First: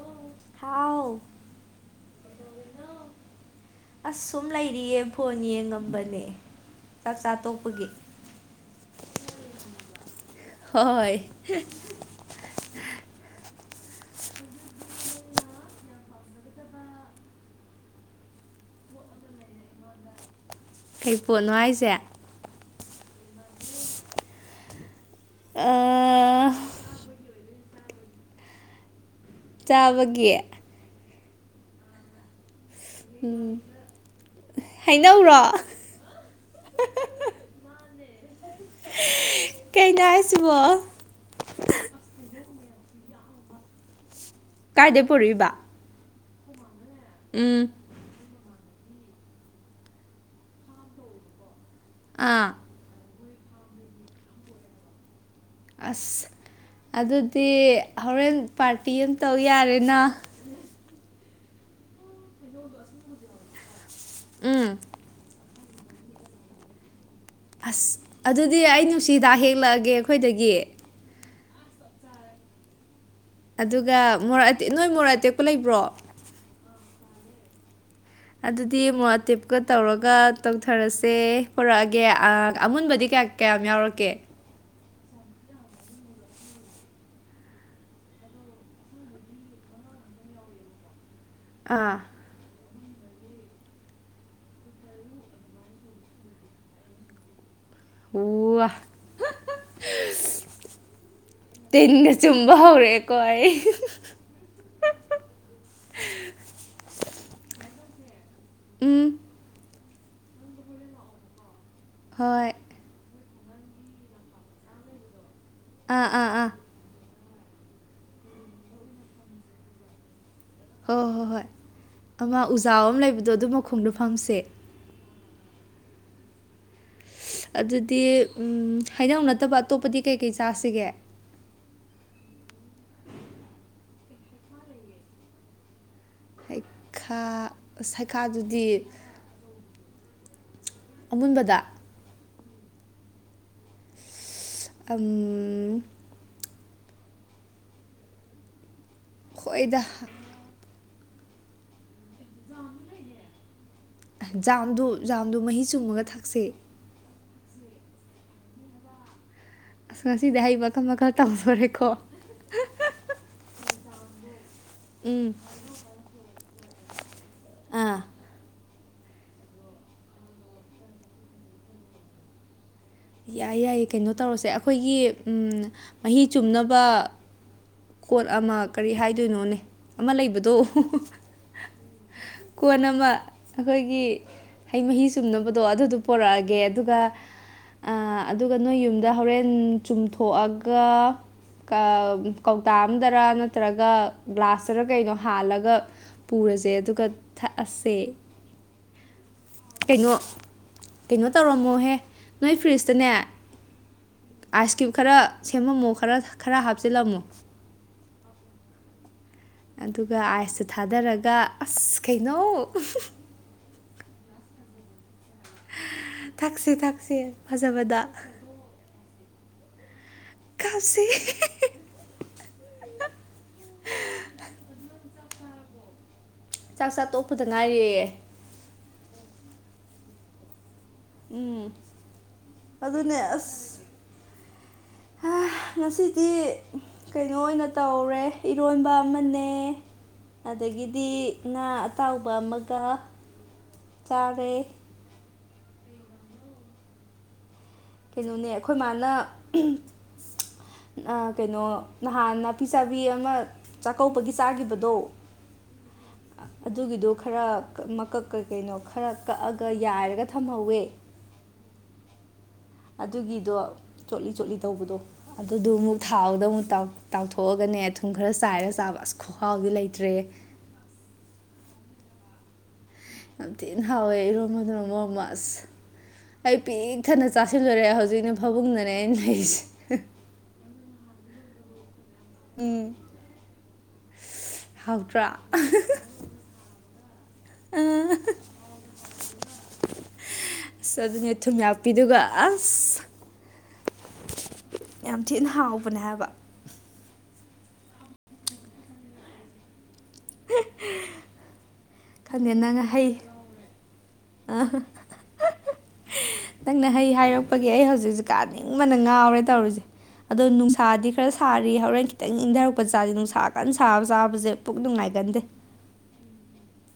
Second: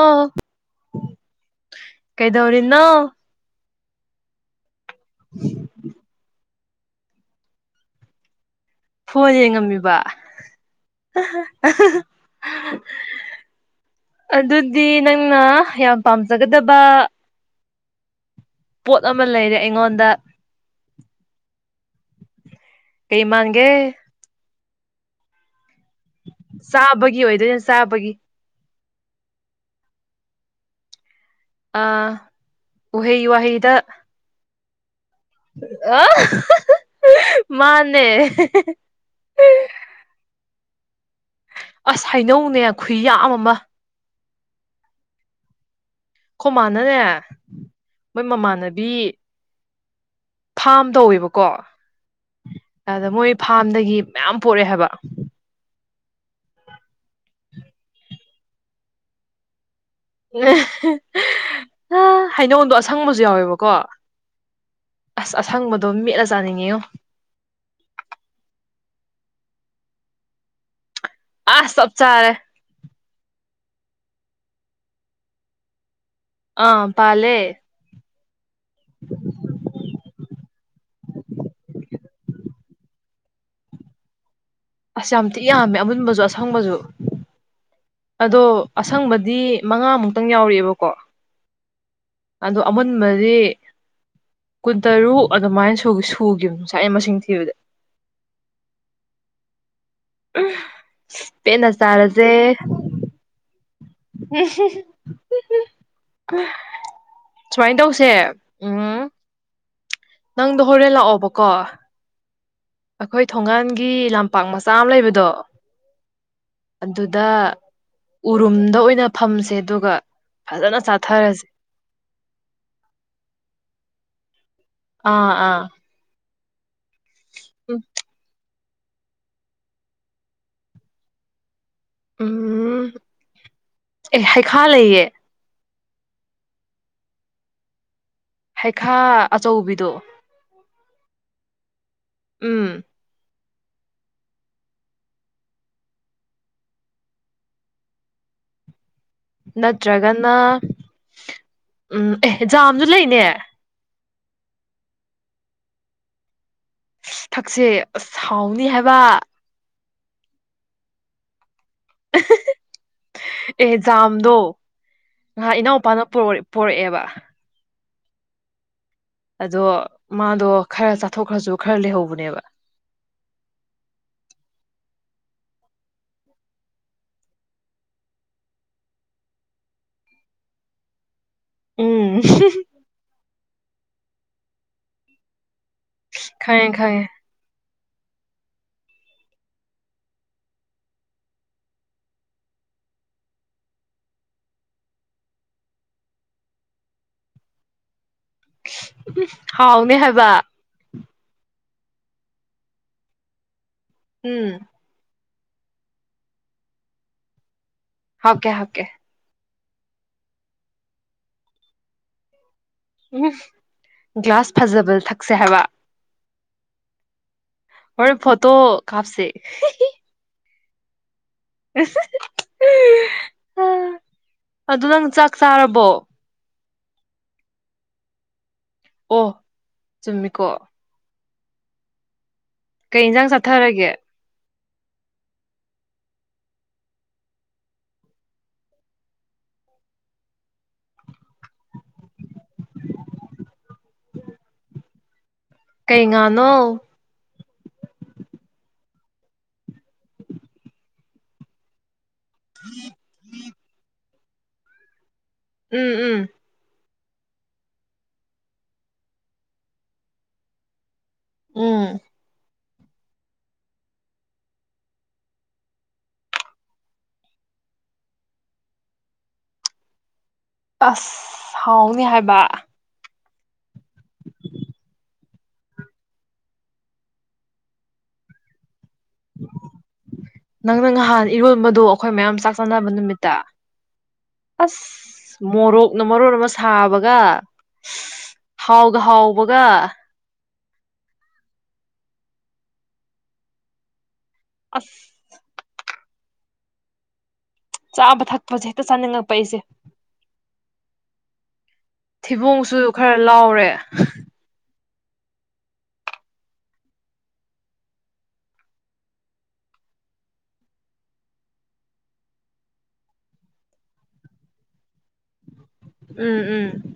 ꯑꯣ ꯍꯥꯎ ꯀꯩꯗꯧꯔꯤꯅꯣ ꯑꯁ ꯁꯨꯝ ꯂꯩꯔꯤꯌꯦ ꯐꯣꯟ ꯌꯦꯡꯉꯝꯕꯅꯦ ꯆꯥꯛ ꯆꯥ ꯇꯣꯛꯄꯒꯤ ꯐꯣꯟ ꯌꯦꯡꯉꯝꯃꯤꯕ ꯍꯣꯏ ꯑ ꯍ ꯍ ꯑꯗꯨꯗꯤ ꯅꯪꯅ ꯌꯥꯝ ꯄꯥꯝꯖꯒꯗꯕ ꯄꯣꯠ ꯑꯃ ꯂꯩꯔꯦ ꯑꯩꯉꯣꯟꯗ ꯀꯩ ꯄꯣꯠꯅꯣ ꯍꯥꯏꯁꯦ ꯀꯩꯃꯥꯟꯒꯦ ꯑꯥ ꯆꯥꯕꯒꯤ ꯑꯣꯏꯗꯣꯏꯅꯦ ꯆꯥꯕꯒꯤ ꯆꯥꯕꯒꯤ ꯑ ꯎꯍꯩ ꯎꯝ ꯋꯥꯍꯩꯗ ꯍꯩꯅꯧꯔꯣ [unintelligible] ꯃꯥꯟꯅꯦ ꯀꯩꯅꯣ ꯍꯥꯏꯁꯤꯕꯣ ꯑꯁ ꯍꯩꯅꯧꯅꯦ ꯈꯨꯏꯌꯥꯝ ꯑꯃ ꯀꯥꯏꯗꯩ ꯄꯨꯔꯛꯏꯕ ꯑꯈꯣ ꯃꯥꯅꯅꯦ ꯎꯝ ꯃꯣꯏ ꯃꯃꯥꯟꯅꯕꯤ ꯐꯥꯝ ꯇꯧꯋꯦꯕꯀꯣ ꯑꯥ ꯑꯗ ꯃꯣꯏ ꯐꯥꯔꯝꯗꯒꯤ ꯃꯌꯥꯝ ꯄꯣꯔꯛꯑꯦ ꯍꯥꯏꯕ ꯑꯁ ꯑꯗꯨꯗꯤ ꯍꯣꯔꯦꯟ ꯄꯥꯔꯇꯤ ꯑꯃꯇꯧ ꯌꯥꯔꯦꯅ ꯍꯩꯅꯧꯗꯣ ꯑꯁꯪꯕꯁꯨ ꯌꯥꯎꯋꯦꯕꯀꯣ ꯎꯝ ꯑꯁ ꯑꯁꯪꯕꯗꯣ ꯃꯦꯠꯂ ꯆꯥꯅꯤꯡꯉꯤꯉꯨ ꯑꯁ ꯑꯗꯨꯗꯤ ꯑꯩ ꯅꯨꯡꯁꯤꯗꯥꯥꯛ ꯍꯦꯛꯂꯛꯑꯒꯦ ꯑꯩꯈꯣꯏꯗꯒꯤ ꯑ ꯆꯞ ꯆꯥꯔꯦ ꯑꯗꯨꯒ ꯃꯣꯔ ꯑꯦꯛ ꯅꯣꯏ ꯃꯣꯔꯦ ꯑꯇꯦꯛꯄ ꯂꯩꯕ꯭ꯔꯣ ꯑꯥ ꯄꯥꯂꯦ ꯑꯗꯨꯗꯤ ꯑꯃꯨꯛ ꯇꯤꯞꯀ ꯇꯧꯔꯒ ꯇꯧꯊꯔꯁꯦ ꯄꯨꯔꯛꯑꯒꯦ ꯑꯃꯨꯟꯕꯗꯤ ꯀꯌꯥ ꯀꯌꯥꯝ ꯌꯥꯎꯔꯛꯀꯦ ꯑꯁ ꯌꯥꯝꯤꯛ ꯌꯥꯝꯃꯦ ꯑꯃꯨꯟꯕꯁꯨ ꯑꯁꯪꯕꯁꯨ ꯑꯗꯣ ꯑꯁꯪꯕꯗꯤ ꯃꯉꯥꯃꯨꯛꯇꯪ ꯌꯥꯎꯔꯛꯑꯦꯕꯀꯣ ꯑꯥ ꯑꯗꯣ ꯑꯃꯨꯟꯕꯗꯤ ꯀꯨꯟꯇꯔꯨꯛ ꯑꯗꯨꯃꯥꯏꯅ ꯁ ꯁꯨꯈꯤꯕ ꯉꯅꯨꯡꯁꯥꯏꯒꯤ ꯃꯁꯤꯡ ꯊꯤꯕꯗꯤ ꯋꯥ ꯄꯦꯠꯅ ꯇꯤꯟꯅ ꯆꯥꯔꯁꯦ ꯆꯨꯝꯕ ꯍꯧꯔꯛꯑꯦꯀꯣ ꯑꯩ ꯎ ꯁꯨꯃꯥꯏꯅ ꯇꯧꯁꯦ ꯎꯝ ꯅꯪꯗꯣ ꯍꯣꯔꯦꯟ ꯂꯥꯛꯑꯣꯕꯀꯣ ꯍꯣꯏ ꯑꯩꯈꯣꯏ ꯊꯣꯡꯒꯜꯒꯤ ꯂꯝꯄꯥꯛ ꯃꯆꯥ ꯑꯃ ꯂꯩꯕꯗꯣ ꯑꯥ ꯑꯥ ꯑꯥ ꯑꯗꯨꯗ ꯎꯔꯨꯝꯗ ꯑꯣꯏꯅ ꯐꯝꯁꯦ ꯑꯗꯨꯒ ꯐꯖꯅ ꯍꯣꯏ ꯍꯣꯏ ꯍꯣꯏ ꯆꯥꯊꯔꯁꯦ ꯑꯃ ꯎꯖꯥ ꯑꯃ ꯂꯩꯕꯗꯣ ꯑꯗꯨ ꯃꯈꯣꯡꯗꯣ ꯐꯪꯁꯦ ꯑꯥ ꯑꯥ ꯎꯝ ꯑꯗꯨꯗꯤ ꯍꯥꯏꯗꯧ ꯅꯠꯇꯕ ꯑꯇꯣꯞꯄꯗꯤ ꯀꯩꯀꯩ ꯆꯥꯁꯤꯒꯦ ꯎꯝ ꯑꯦ ꯍꯩꯈꯥ ꯂꯩꯌꯦ ꯇꯩ ꯈꯥ ꯁꯩꯈꯥꯗꯨꯗꯤ ꯍꯩꯈꯥ ꯑꯆꯧꯕꯤꯗꯣ ꯑꯃꯨꯟꯕꯗ ꯎꯝ ꯑ ꯍꯣꯏꯗ ꯅꯠꯇ꯭ꯔꯒꯅ ꯎꯝ ꯑꯦ ꯖꯥꯝꯁꯨ ꯂꯩꯅꯦ ꯖꯥꯝꯗꯨ ꯖꯥꯝꯗꯨ ꯃꯍꯤ ꯆꯨꯝꯃꯒ ꯊꯛꯁꯦ ꯊꯛꯁꯦ ꯁꯥꯎꯅꯤ ꯍꯥꯏꯕ ꯑꯁ ꯉꯁꯤꯗꯤ ꯍꯩ ꯃꯈꯜ ꯃꯈꯥ ꯇꯝꯈꯣꯔꯦꯀꯣ ꯑꯦ ꯖꯥꯝꯗꯣ ꯎꯝ ꯉꯍꯥꯛ ꯏꯅꯥꯎꯄꯥꯅ ꯄꯣꯔꯛꯑꯦꯕ ꯑꯥ ꯑꯗꯣ ꯃꯥꯗꯣ ꯈꯔ ꯆꯥꯊꯣꯛꯈ꯭ꯔꯁꯨ ꯈꯔ ꯂꯩꯍꯧꯕꯅꯦꯕ ꯌꯥꯏ ꯌꯥꯏꯌꯦ ꯀꯩꯅꯣ ꯇꯧꯔꯁꯦ ꯑꯩꯈꯣꯏꯒꯤ ꯃꯍꯤ ꯆꯨꯝꯅꯕ ꯀꯣꯠ ꯑꯃ ꯀꯔꯤ ꯍꯥꯏꯗꯣꯏꯅꯣꯅꯦ ꯑꯃ ꯂꯩꯕꯗꯣ ꯎꯝ ꯀꯣꯟ ꯑꯃ ꯑꯩꯈꯣꯏꯒꯤ ꯍꯩ ꯃꯍꯤ ꯆꯨꯝꯅꯕꯗꯣ ꯑꯗꯨꯗꯨ ꯄꯣꯔꯛꯑꯒꯦ ꯈꯪꯉꯦ ꯑꯗꯨꯒ ꯈꯪꯉꯦ ꯑ ꯑꯗꯨꯒ ꯅꯣꯏ ꯌꯨꯝꯗ ꯍꯣꯔꯦꯟ ꯆꯨꯝꯊꯣꯛꯑꯒ ꯀ ꯀꯧꯇꯥ ꯑꯝꯗꯔ ꯅꯠꯇ꯭ꯔꯒ ꯒ꯭ꯂꯥꯁꯇꯔ ꯀꯩꯅꯣ ꯍꯥꯜꯂꯒ ꯄꯨꯔꯖꯦ ꯑꯗꯨꯒ ꯊꯛꯑꯁꯦ ꯏꯁ ꯍꯥꯎꯅꯦ ꯀꯩꯅꯣ ꯍꯥꯏꯕ ꯀꯩꯅꯣ ꯇꯧꯔꯝꯃꯣꯍꯦ ꯅꯣꯏ ꯐ꯭ꯔꯤꯖꯇꯅꯦ ꯎꯝ ꯑꯥꯏꯁ ꯀ꯭ꯌꯨꯞ ꯈꯔ ꯁꯦꯝꯃꯝꯃꯣ ꯈꯔ ꯈꯔ ꯍꯥꯞꯆꯤꯜꯂꯝꯃꯣ ꯍꯥꯞꯀꯦ ꯍꯥꯞꯀꯦ ꯑꯗꯨꯒ ꯑꯥꯏꯁꯇꯨ ꯊꯥꯗꯔꯒ ꯑꯁ ꯀꯩꯅꯣ ꯎꯝꯍ ꯒ꯭ꯌꯥꯁ ꯐꯖꯕꯗ ꯊꯛꯁꯦ ꯍꯥꯏꯕ ꯊꯛꯁꯦ ꯊꯛꯁꯦ ꯐꯖꯕꯗ ꯍꯣꯔꯦꯟ ꯐꯣꯇꯣ ꯀꯥꯞꯁꯦ ꯍꯤ ꯍꯤ ꯀꯥꯞꯁꯦ [unintelligible] [unintelligible] ꯑꯗꯨ ꯅꯪ ꯆꯥꯛ ꯆꯥꯔꯕꯣ ꯆꯥꯛ ꯆꯥ ꯇꯣꯛꯄꯗ ꯅꯥꯏꯔꯤꯌꯦ ꯑꯣꯍ ꯆꯨꯝꯃꯤꯀꯣ ꯎꯝ ꯀꯩ ꯑꯗꯨꯅꯦ ꯌꯦꯟꯖꯥꯡ ꯑꯁ ꯆꯥꯊꯔꯒꯦ ꯍꯦꯑ ꯉꯁꯤꯗꯤ ꯀꯩꯅꯣ ꯑꯣꯏꯅ ꯇꯧꯔꯦ ꯏꯔꯣꯟꯕ ꯑꯃꯅꯦ ꯑꯗꯒꯤꯗꯤ ꯉꯥ ꯑꯇꯥꯎꯕ ꯑꯃꯒ ꯆꯥꯔꯦ ꯀꯩ ꯉꯥꯅꯣ ꯀꯩꯅꯣꯅꯦ ꯑꯩꯈꯣꯏ ꯃꯥꯅ ꯎꯨꯝꯍ ꯑꯥ ꯀꯩꯅꯣ ꯅꯍꯥꯟ ꯅꯥꯄꯤꯆꯥꯕꯤ ꯑꯃ ꯆꯥꯛꯀꯧꯕꯒꯤ ꯆꯥꯈꯤꯕꯗꯣ ꯎꯝ ꯎꯝ ꯑꯗꯨꯒꯤꯗꯣ ꯈꯔ ꯀ ꯃꯀꯛ ꯀ ꯀꯩꯅꯣ ꯈꯔ ꯀꯛꯑꯒ ꯌꯥꯏꯔꯒ ꯊꯝꯍꯧꯋꯦ ꯎꯝ ꯑꯗꯨꯒꯤꯗꯣ ꯆꯣꯠꯂꯤ ꯆꯣꯠꯂꯤ ꯇꯧꯕꯗꯣ ꯑꯗꯨꯗꯨ ꯑꯃꯨꯛ ꯊꯥꯎꯗ ꯑꯃꯨꯛ ꯇꯥꯎ ꯇꯥꯎꯊꯣꯛꯑꯒꯅꯦ ꯊꯨꯝ ꯈꯔ ꯆꯥꯏꯔꯒ ꯆꯥꯕ ꯑꯁ ꯈꯨꯍꯥꯎꯗꯤ ꯂꯩꯇ꯭ꯔꯦꯍꯦ ꯑꯁ ꯍꯥꯎꯅꯤ ꯍꯥꯏꯕ ꯌꯥꯝ ꯊꯤꯅ ꯍꯥꯎꯋꯦ ꯏꯔꯣꯝꯕꯗꯨꯅ ꯃꯔꯣꯝꯃ ꯑꯁ ꯑꯩ ꯄꯤꯛ ꯊꯟꯅ ꯆꯥꯁꯤꯜꯂꯨꯔꯦ ꯍꯧꯖꯤꯛꯅ ꯐꯕꯨꯡꯗꯅꯦ ꯑꯩꯅ ꯂꯩꯔꯤꯁꯦ ꯅꯪꯅ ꯉꯍꯥꯟ ꯏꯔꯣꯟꯕꯗꯣ ꯑꯩꯈꯣꯏ ꯃꯌꯥꯝ ꯆꯥꯛ ꯎꯝ ꯆꯥꯅꯕ ꯅꯨꯃꯤꯠꯇ ꯍꯥꯎꯇ꯭ꯔꯥ ꯑꯁ ꯃꯣꯔꯣꯛꯅ ꯃꯔꯣꯟ ꯑꯃ ꯁꯥꯕꯒ ꯍꯥꯎꯒ ꯍꯥꯎꯕꯒ ꯑꯁ ꯑꯗꯨꯅꯦ ꯊꯨꯝꯌꯥꯛꯄꯤꯗꯨꯒ ꯑꯁ ꯑꯁ ꯌꯥꯝ ꯊꯤꯅ ꯍꯥꯎꯕꯅꯦ ꯍꯥꯏꯕ ꯆꯥꯕ ꯊꯛꯄꯁꯦ ꯍꯦꯛꯇ ꯆꯥꯅꯤꯡꯉꯛꯄ ꯑꯩꯁꯦ [unintelligible] ꯈꯪꯗꯦ ꯊꯤꯕꯣꯡꯁꯨ ꯅꯪ ꯈꯔ ꯍꯩ ꯂꯥꯎꯔꯦ [unintelligible] ꯅꯪꯅ ꯍꯩ ꯍꯥꯏꯔꯛꯄꯒꯤ ꯑꯩ ꯍꯧꯖꯤꯛꯁꯨ ꯀꯥꯅꯤꯡꯕꯅ ꯉꯥꯎꯔꯦ ꯇꯧꯔꯤꯁꯦ ꯑꯗꯣ ꯅꯨꯡꯁꯥꯗꯤ ꯈꯔ ꯁꯥꯔꯤ ꯍꯣꯔꯦꯟ ꯈꯤꯇꯪ ꯏꯪꯗꯔꯛꯄ ꯆꯥꯖꯦ ꯅꯨꯡꯁꯥ ꯀꯟꯅ ꯁꯥꯕ ꯆꯥꯕꯁꯦ ꯄꯨꯛ ꯅꯨꯡꯉꯥꯏꯒꯟꯗꯦ ꯎꯝ ꯎꯝ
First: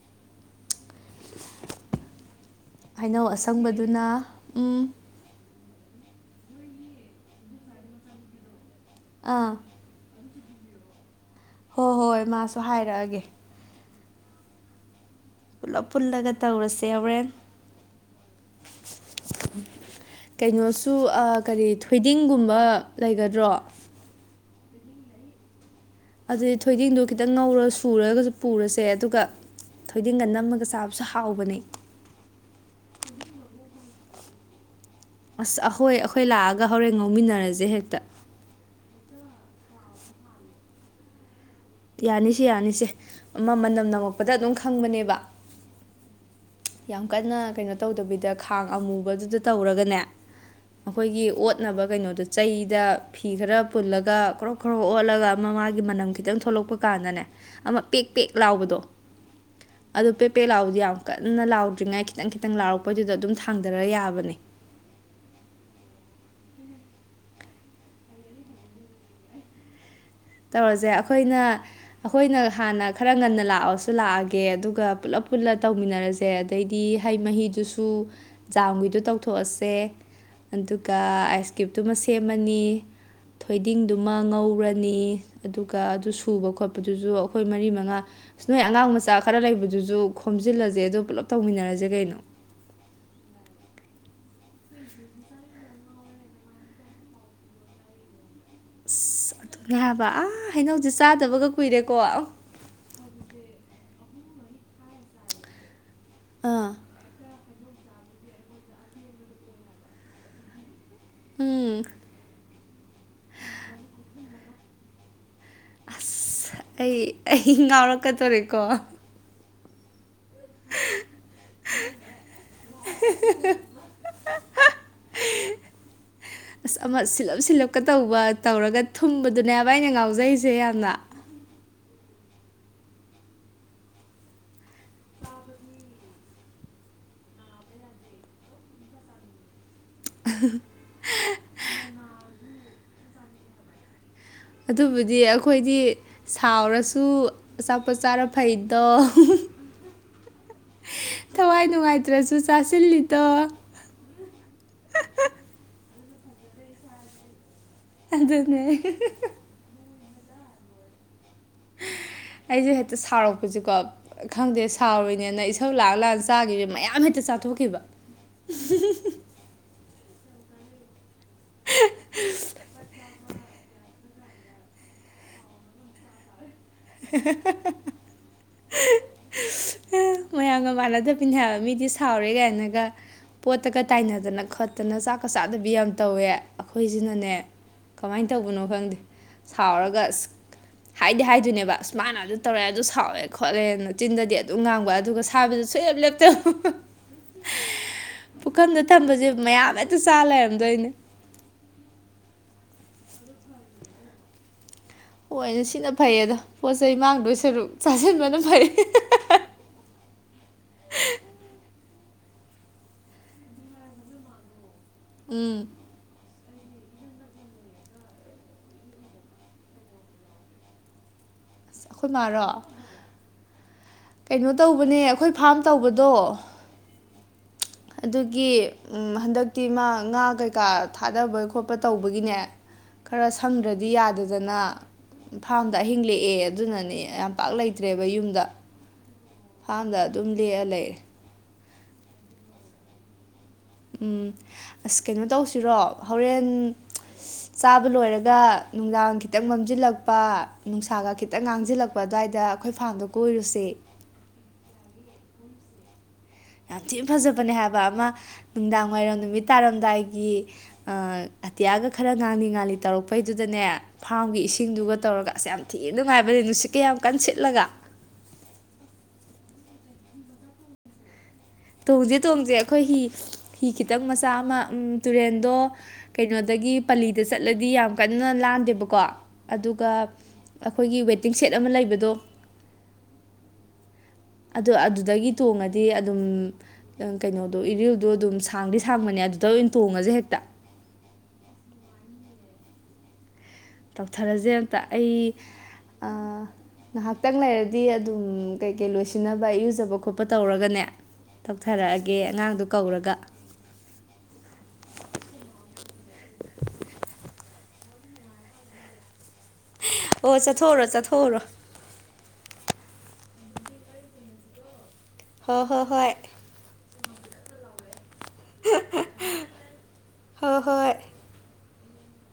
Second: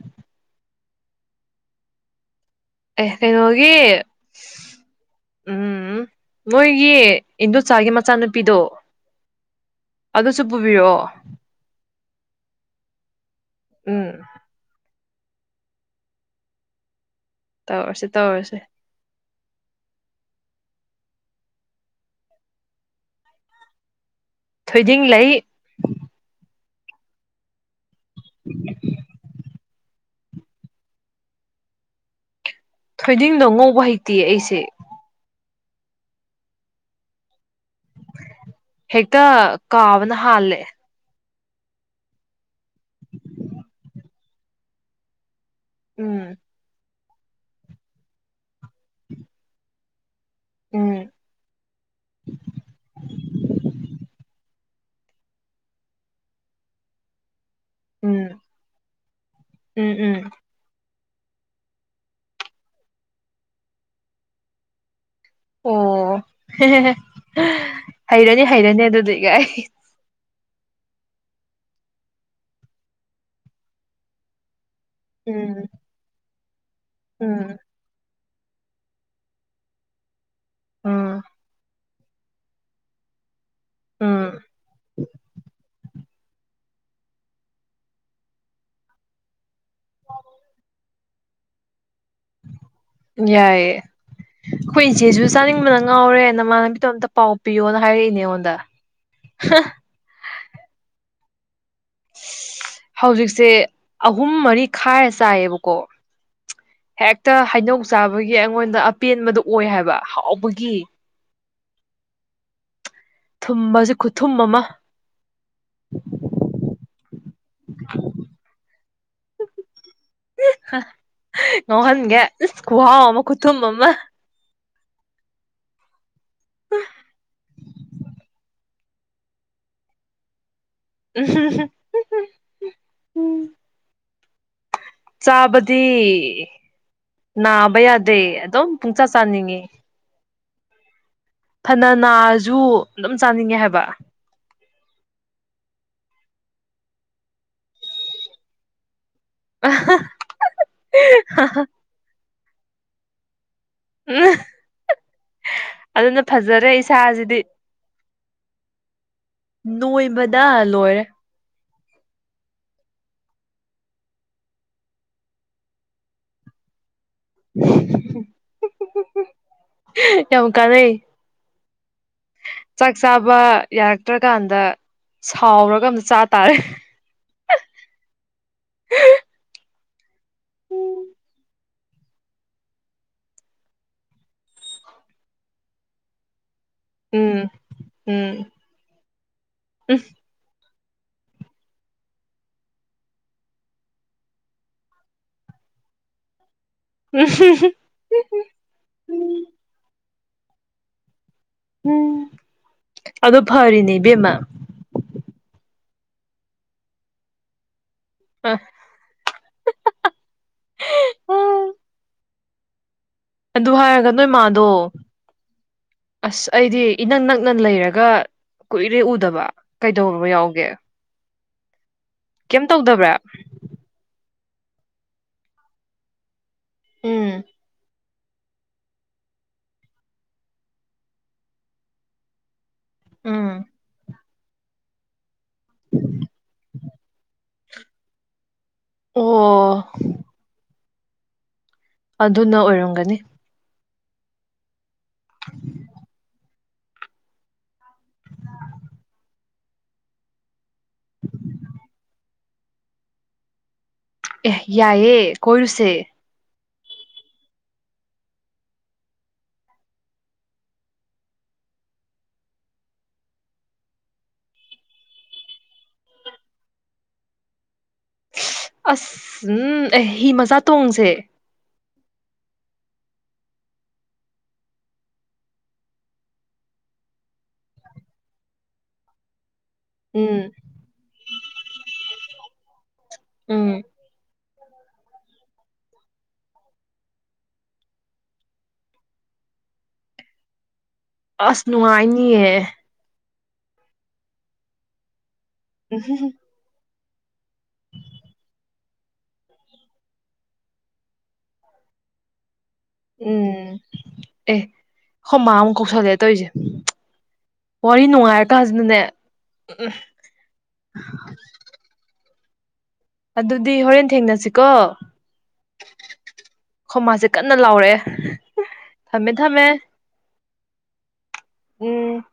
ꯑꯦꯍ ꯍꯩꯅꯧ ꯀꯩꯅꯣꯒꯤ ꯑꯁꯪꯕꯗꯨꯅ ꯎꯝ ꯎꯝ ꯅꯣꯏꯒꯤ ꯏꯟꯗꯣꯆꯥꯒꯤ ꯃꯆꯥꯅꯨꯄꯤꯗꯣ ꯑꯥ ꯑꯗꯨꯁꯨ ꯄꯨꯕꯤꯔꯛꯑꯣ ꯍꯣꯏ ꯍꯣꯏ ꯃꯥꯁꯨ ꯍꯥꯏꯔꯛꯑꯒꯦ ꯎꯝ ꯄꯨꯂꯞ ꯄꯨꯜꯂꯒ ꯇꯧꯔꯁꯦ ꯍꯧꯔꯦꯟ ꯇꯧꯔꯁꯦ ꯇꯧꯔꯁꯦ ꯀꯩꯅꯣꯁꯨ ꯀꯔꯤ ꯊꯣꯏꯗꯤꯡꯒꯨꯝꯕ ꯂꯩꯒꯗ꯭ꯔꯣ ꯊꯣꯏꯗꯤꯡ ꯂꯩ ꯑꯗꯨꯗꯤ ꯊꯣꯏꯗꯤꯡꯗꯣ ꯈꯤꯇꯪ ꯉꯧꯔ ꯁꯨꯔꯒꯁꯨ ꯄꯨꯔꯁꯦ ꯑꯗꯨꯒ ꯊꯣꯏꯗꯤꯡꯒ ꯅꯝꯃꯒ ꯆꯥꯕꯁꯨ ꯍꯥꯎꯕꯅꯦ ꯊꯣꯏꯗꯤꯡꯗꯣ ꯉꯧꯕ ꯍꯩꯇꯦ ꯑꯩꯁꯦ꯫ ꯑꯁ ꯑꯍꯣꯏ ꯑꯩꯈꯣꯏ ꯂꯥꯛꯑꯒ ꯍꯣꯔꯦꯟ ꯉꯧꯃꯤꯟꯅꯔꯁꯦ ꯍꯦꯛꯇ꯫ ꯍꯦꯛꯇ ꯀꯥꯕꯅ ꯍꯥꯜꯂꯦ꯫ ꯌꯥꯅꯤꯁꯦ ꯌꯥꯅꯤꯁꯦ ꯑꯃ ꯃꯅꯝ ꯅꯝꯃꯛꯄꯗ ꯑꯗꯨꯝ ꯈꯪꯕꯅꯦꯕ꯫ ꯎꯝ꯫ ꯌꯥꯝ ꯀꯟꯅ ꯀꯩꯅꯣ ꯇꯧꯗꯕꯤꯗ ꯈꯥꯡ ꯑꯃꯨꯕꯗꯨꯗ ꯇꯧꯔꯒꯅꯦ꯫ ꯎꯝ ꯑꯩꯈꯣꯏꯒꯤ ꯑꯣꯠꯅꯕ ꯀꯩꯅꯣꯗꯣ ꯆꯩꯗ ꯐꯤ ꯈꯔ ꯄꯨꯜꯂꯒ ꯀꯔꯣ__꯫ ꯈꯣꯔꯥ ꯑꯣꯠꯂꯒ ꯑꯃ ꯃꯥꯥꯒꯤ ꯃꯅꯝ ꯈꯤꯇꯪ ꯊꯣꯛꯂꯛꯄ ꯀꯥꯟꯗꯅꯦ꯫ ꯑꯃ ꯄꯦꯛ ꯄꯦꯛ ꯎꯝ ꯂꯥꯎꯕꯗꯣ ꯑꯗꯨ ꯎꯝ ꯎꯝ ꯄꯦꯛ ꯄꯦꯛ ꯂꯥꯎꯕꯗꯤ ꯌꯥꯝ꯫ ꯀꯟꯅ ꯂꯥꯎꯗ꯭ꯔꯤꯉꯥꯏ ꯈꯤꯇꯪ ꯈꯤꯇꯪ ꯂꯥꯎꯔꯛꯄꯩꯗꯨꯗ ꯑꯗꯨꯝ ꯊꯥꯡꯗꯔ ꯌꯥꯕꯅꯦ꯫ ꯑꯣ ꯍꯦꯍꯦꯍꯦ ꯍꯥ ꯍꯩꯔꯅꯤ ꯍꯩꯔꯅꯤ ꯑꯗꯨꯗꯤ꯫ ꯇꯧꯔꯁꯦ ꯑꯩꯈꯣꯏꯅ ꯑꯩꯈꯣꯏꯅ ꯍꯥꯟꯅ ꯈꯔ ꯉꯟꯅ ꯂꯥꯛꯑꯣꯁꯨ ꯂꯥꯛꯑꯒꯦ ꯑꯗꯨꯒ꯫ ꯄꯨꯂꯞ ꯄꯨꯜꯂ ꯎꯝ ꯇꯧꯃꯤꯟꯅꯔꯁꯦ ꯑꯗꯩꯗꯤ ꯎꯝ ꯍꯩꯃꯍꯤꯗꯨꯁ_꯫ ꯁꯨ ꯖꯥꯝꯒꯤꯗꯣ ꯇꯧꯊꯣꯛꯑꯁꯦ ꯑꯗꯨꯒ ꯎꯝ ꯑꯥꯏꯁꯀ__꯫ ꯇꯨꯃ ꯁꯦꯝꯃꯅꯤ ꯊꯣꯏꯗꯤꯡꯗꯨꯃ ꯎꯝ ꯉꯧꯔꯅꯤ꯫ ꯗꯨꯒ ꯑꯗꯨ ꯁꯨꯕ ꯈꯣꯠꯄꯗꯨꯁꯨ ꯑꯩꯈꯣꯏ ꯃꯔꯤ ꯃꯉꯥ꯫ ꯑꯁ ꯅꯣꯏ ꯑꯉꯥꯡ ꯃꯆꯥ ꯈꯔ ꯂꯩꯕꯗꯨꯁꯨ ꯈꯣꯝꯖꯤꯜꯂꯁꯦ ꯑꯗꯨ ꯄꯨꯂꯞ ꯇꯧꯃꯤꯟꯅꯔꯁꯦ ꯀꯩꯅꯣ꯫ ꯌꯥꯏꯌꯦ꯫ ꯈꯣꯏ ꯏꯆꯦꯁꯨ ꯆꯥꯅꯤꯡꯕꯅ ꯉꯥꯎꯔꯦ ꯅꯃꯥꯟꯅꯕꯤꯗꯣ ꯑꯝꯇ ꯄꯥꯎ ꯄꯤꯌꯣꯅ ꯍꯥꯏꯔꯛꯏꯅꯦ ꯑꯩꯉꯣꯟꯗ꯫ ꯑꯁ ꯑꯗꯨꯅꯦ ꯍꯥꯏꯕ ꯑꯥ ꯍꯩꯅꯧꯖꯦ ꯆꯥꯗꯕꯒ ꯀꯨꯏꯔꯦꯀꯣ꯫ ꯍꯧꯖꯤꯛꯁꯦ ꯑꯍꯨꯝ ꯃꯔꯤ ꯈꯥꯏꯔ ꯆꯥꯏꯌꯦꯕꯀꯣ ꯑꯥ ꯍꯦꯛ꯫ ꯇ ꯍꯩꯅꯧ ꯆꯥꯕꯒꯤ ꯑꯩꯉꯣꯟꯗ ꯑꯄꯦꯟꯕꯗꯣ ꯑꯣꯏ ꯍꯥꯏꯕ ꯍꯥꯎꯕꯒꯤ꯫ ꯎꯝ꯫ ꯊꯨꯝꯕꯖꯤ ꯈꯨꯠꯊꯨꯝ ꯑꯃ꯫ ꯑꯁ ꯑꯩ ꯑꯩ ꯉꯥꯎꯔꯛꯀꯗꯣꯔꯦꯀꯣ꯫ ꯍꯤ ꯍꯥ ꯌꯧꯍꯟꯒꯦ ꯏꯁ ꯈꯨꯍꯥꯎ ꯑꯃ ꯈꯨꯊꯨꯝ ꯑꯃ꯫ ꯑꯁ ꯑꯃ ꯁꯤꯜꯂꯞ ꯁꯤꯜꯂꯞꯀ ꯇꯧꯕ ꯇꯧꯔꯒ ꯊꯨꯝꯕꯗꯨꯅꯦꯕ ꯑꯩꯅ ꯉꯥꯎꯖꯔꯤꯁꯦ ꯌꯥꯝꯅ꯫ ꯎꯍ ꯍ꯫ ꯆꯥꯕꯗꯤ ꯅꯥꯕ ꯌꯥꯗꯦ ꯑꯗꯨꯝ ꯄꯨꯡꯆꯥꯥ ꯆꯥꯅꯤꯡꯏ꯫ ꯐꯥꯅ ꯅꯥꯔꯥꯖꯨ ꯑꯗꯨꯝ ꯆꯥꯅꯤꯡꯉꯦ ꯍꯥꯏꯕ꯫ ꯑꯗꯨꯕꯨꯗꯤ ꯑꯩꯈꯣꯏꯗꯤ ꯁꯥꯎꯔꯁꯨ ꯑꯆꯥꯄꯣꯠ ꯆꯥꯔ ꯐꯩꯗꯣ ꯎꯍꯨꯍꯨ꯫ [unintelligible] ꯊꯋꯥꯏ ꯅꯨꯡꯉꯥꯏꯇ꯭ꯔꯁꯨ ꯆꯥꯁꯤꯜꯂꯤꯗꯣ꯫ [unintelligible] ꯑꯗꯨꯅ ꯐꯖꯔꯦ ꯏꯁꯥꯁꯤꯗꯤ꯫ ꯑꯗꯨꯅꯦ ꯑꯍ__꯫ ꯅꯣꯏꯃꯗ ꯂꯣꯏꯔꯦ꯫ ꯑꯩꯖꯨ ꯍꯦꯛꯇ ꯁꯥꯎꯔꯛꯄꯁꯦꯀꯣ꯫ ꯈꯪꯗꯦ ꯁꯥꯎꯔꯤꯅꯦꯅ ꯏꯁꯧ ꯂꯥꯡꯑ ꯂꯥꯡꯑ ꯆꯥꯒꯤ_ ꯃꯌꯥꯝ ꯍꯦꯛꯇ ꯆꯥꯊꯣꯛꯈꯤꯕ꯫ [unintelligible] ꯌꯥꯝ ꯀꯅꯩꯌꯦ꯫ ꯆꯥꯛ ꯆꯥꯕ ꯌꯥ__꯫ ꯇ꯭ꯔꯀꯥꯟꯗ ꯁꯥꯎꯔꯒ ꯑꯝꯇ ꯆꯥ ꯇꯥꯔꯦ꯫ [unintelligible] ꯃꯌꯥꯝꯒ ꯃꯥꯟꯅꯗꯕꯤꯅꯦ ꯍꯥꯏꯕ ꯃꯤꯗꯤ ꯁꯥꯎꯔꯦ ꯀꯥꯏꯅꯒ꯫ ꯄꯣꯠꯇꯒ ꯇꯥꯏꯅꯗꯅ ꯈꯣꯠꯇꯅ ꯆꯥꯛꯀ ꯆꯥꯗꯕꯤ ꯌꯥꯝ ꯇꯧꯋꯦ꯫ ꯑꯩꯈꯣꯏꯖꯤꯅꯅꯦ ꯎꯝ ꯀꯃꯥꯏ ꯎꯝ ꯇꯧꯕꯅꯣ ꯈꯪꯗꯦ ꯁꯥꯎꯔꯒ ꯑꯁ꯫ ꯍꯥꯏꯗꯤ ꯍꯥꯏꯗꯨꯏꯅꯦ_꯫ ꯕ ꯑꯁ ꯃꯅꯥ ꯑꯗꯨ ꯇꯧꯔꯛꯌꯦ ꯑꯗꯨ ꯁꯥꯎꯋꯦ ꯈꯣꯠꯂꯦꯅ ꯆꯤꯟꯗꯗꯤ ꯑꯗꯨꯝ ꯉꯥꯡꯕ ꯑꯗꯨꯒ ꯁꯥꯏꯕꯗꯤ ꯁꯨꯡꯂꯦꯞ ꯂꯦꯞꯇꯦ [unintelligible] ꯍꯥ ꯄꯨꯈꯝꯗ ꯊꯝꯕꯁꯦ ꯎꯝ ꯃꯌꯥꯝ ꯍꯦꯛꯇ ꯆꯥ ꯂꯩꯔꯝꯗꯣꯏꯅꯦ [unintelligible] ꯑꯗꯨ ꯐꯔꯤꯅꯦ ꯏꯕꯦꯝꯃꯥ ꯍꯣꯏ ꯁꯤꯅ ꯐꯩꯌꯦꯗꯥ ꯄꯣꯠ ꯆꯩ ꯃꯥꯡꯗꯣꯏ ꯁꯔꯨꯛ ꯆꯥꯁꯤꯟꯕꯅ ꯑ ꯐꯩ ꯑꯗꯨ ꯍꯥꯏꯔꯒ ꯅꯣꯏꯃꯗꯣ ꯎꯝ ꯑꯁ ꯑꯩꯗꯤ ꯏꯅꯛ ꯅꯛꯅ ꯂꯩꯔꯒ ꯀꯨꯏꯔꯦ ꯎꯗꯕ ꯀꯩꯗꯔꯕ ꯌꯥꯎꯒꯦ ꯑꯩꯈꯣꯏ ꯃꯥꯔꯣ [unintelligible] ꯀꯩꯅꯣ ꯇꯧꯕꯅꯦ ꯑꯩꯈꯣꯏ ꯐꯥꯝ ꯇꯧꯕꯗꯣ ꯎꯝ ꯑꯗꯨꯒꯤ ꯍꯟꯗꯛꯇꯤ ꯃꯥ ꯉꯥ ꯀꯩꯀꯥ ꯊꯥꯗꯕ ꯈꯣꯠꯄ ꯇꯧꯕꯒꯤꯅꯦ ꯈꯔ ꯎꯝ ꯁꯪꯗ꯭ꯔꯗꯤ ꯌꯥꯗ ꯐꯖꯅ ꯐꯥꯝꯗ ꯑꯍꯤꯡ ꯂꯦꯛꯑꯦ ꯑꯗꯨꯅꯅꯦ ꯌꯥꯝ ꯄꯥꯛ ꯂꯩꯇ꯭ꯔꯦꯕ ꯌꯨꯝꯗ ꯑꯣ ꯍꯥꯟꯗ ꯑꯗꯨꯝ ꯂꯦꯛꯑ ꯂꯩꯔꯦ ꯑꯗꯨꯅ ꯑꯣꯏꯔꯝꯒꯅꯤ ꯎꯝ ꯑꯁ ꯀꯩꯅꯣ ꯇꯧꯁꯤꯔꯣ ꯍꯣꯔꯦꯟ ꯆꯥꯕ ꯂꯣꯏꯔꯒ ꯅꯨꯡꯗꯥꯡ ꯈꯤꯇꯪ ꯃꯝꯁꯤꯜꯂꯛꯄ ꯅꯨꯡꯁꯥꯒ ꯈꯤꯇꯪ ꯉꯥꯡꯁꯤꯜꯂꯛꯄ ꯑꯗꯨꯋꯥꯏꯗ ꯑꯩꯈꯣꯏ ꯐꯥꯝꯗꯣ ꯀꯣꯏꯔꯨꯁꯦ ꯑꯦꯍ ꯌꯥꯏꯌꯦ ꯀꯣꯏꯔꯨꯁꯦ ꯌꯥꯝ ꯊꯤꯅ ꯐꯖꯕꯅꯦ ꯍꯥꯏꯕ ꯑꯃ ꯅꯨꯡꯗꯥꯡꯋꯥꯏꯔꯝ ꯅꯨꯃꯤꯠ ꯇꯥꯔꯝꯗꯥꯏꯒꯤ ꯑꯇꯤꯌꯥꯒ ꯈꯔ ꯉꯥꯡꯂꯤ ꯉꯥꯜꯂꯤ ꯇꯧꯔꯛꯄꯩꯗꯨꯗꯅꯦ ꯐꯥꯔꯝꯒꯤ ꯏꯁꯤꯡꯗꯨꯒ ꯇꯧꯔꯒ ꯑꯁ ꯌꯥꯝ ꯊꯤꯅ ꯅꯨꯡꯉꯥꯏꯕꯅꯦ ꯅꯨꯡꯁꯤꯠꯀ ꯌꯥꯝ ꯀꯟ ꯁꯤꯠꯂꯒ ꯑꯁ ꯎꯝ ꯍꯤ ꯃꯆꯥ ꯇꯣꯡꯁꯦ ꯇꯣꯡꯁꯦ ꯇꯣꯡꯁꯦ ꯑꯩꯈꯣꯏ ꯍꯤ ꯍꯤ ꯈꯤꯇꯪ ꯃꯆꯥ ꯑꯃ ꯇꯨꯔꯦꯟꯗꯣ ꯀꯩꯅꯣꯗꯒꯤ ꯄꯂꯤꯗ ꯆꯠꯂꯗꯤ ꯌꯥꯝ ꯀꯟꯅ ꯂꯥꯟꯗꯦꯕꯀꯣ ꯑꯗꯨꯒ ꯎꯝ ꯑꯩꯈꯣꯏꯒꯤ ꯋꯦꯇꯤꯡ ꯁꯦꯠ ꯑꯃ ꯂꯩꯕꯗꯣ ꯎꯝ ꯑꯗꯨ ꯑꯗꯨꯗꯒꯤ ꯇꯣꯡꯉꯗꯤ ꯑꯗꯨꯝ ꯀꯩꯅꯣꯗꯣ ꯏꯔꯤꯜꯗꯣ ꯑꯗꯨꯝ ꯁꯥꯡꯗꯤ ꯁꯥꯡꯕꯅꯦ ꯑꯗꯨꯗ ꯑꯣꯏꯅ ꯇꯣꯡꯉꯁꯦ ꯍꯦꯛꯇ ꯑꯁ ꯅꯨꯡꯉꯥꯏꯅꯤꯌꯦ ꯇꯧꯊꯔꯁꯦ ꯑꯝꯇ ꯑꯩ ꯎꯝ ꯍꯨꯍꯨ ꯉꯍꯥꯛꯇꯪ ꯂꯩꯔꯗꯤ ꯑꯗꯨꯝ ꯀꯩꯀꯩ ꯂꯣꯏꯁꯤꯟꯅꯕ ꯏꯨꯖꯕ ꯈꯣꯠꯄ ꯇꯧꯔꯒꯅꯦ ꯇꯧꯊꯔꯛꯑꯒꯦ ꯑꯉꯥꯡꯗꯨ ꯀꯧꯔꯒ ꯎꯝ ꯑꯦ ꯍꯣꯃꯥ ꯑꯃꯨꯛ ꯀꯧꯁꯜꯂꯦ ꯇꯧꯔꯤꯁꯦ ꯋꯥꯔꯤ ꯅꯨꯡꯉꯥꯏꯔꯀꯥꯟꯁꯤꯅꯅꯦ ꯎꯝꯝ ꯑꯣ ꯆꯠꯊꯣꯔꯣ ꯆꯠꯊꯣꯛꯔꯣ ꯑꯗꯨꯗꯤ ꯍꯣꯔꯦꯟ ꯊꯦꯡꯅꯁꯤꯀꯣ ꯍꯣꯏ ꯍꯣꯏ ꯍꯣꯏ ꯈꯣꯝꯃꯥꯁꯦ ꯀꯟꯅ ꯂꯥꯎꯔꯛꯑꯦ ꯊꯝꯃꯦ ꯊꯝꯃꯦ ꯍ ꯍꯣꯏ ꯎꯝ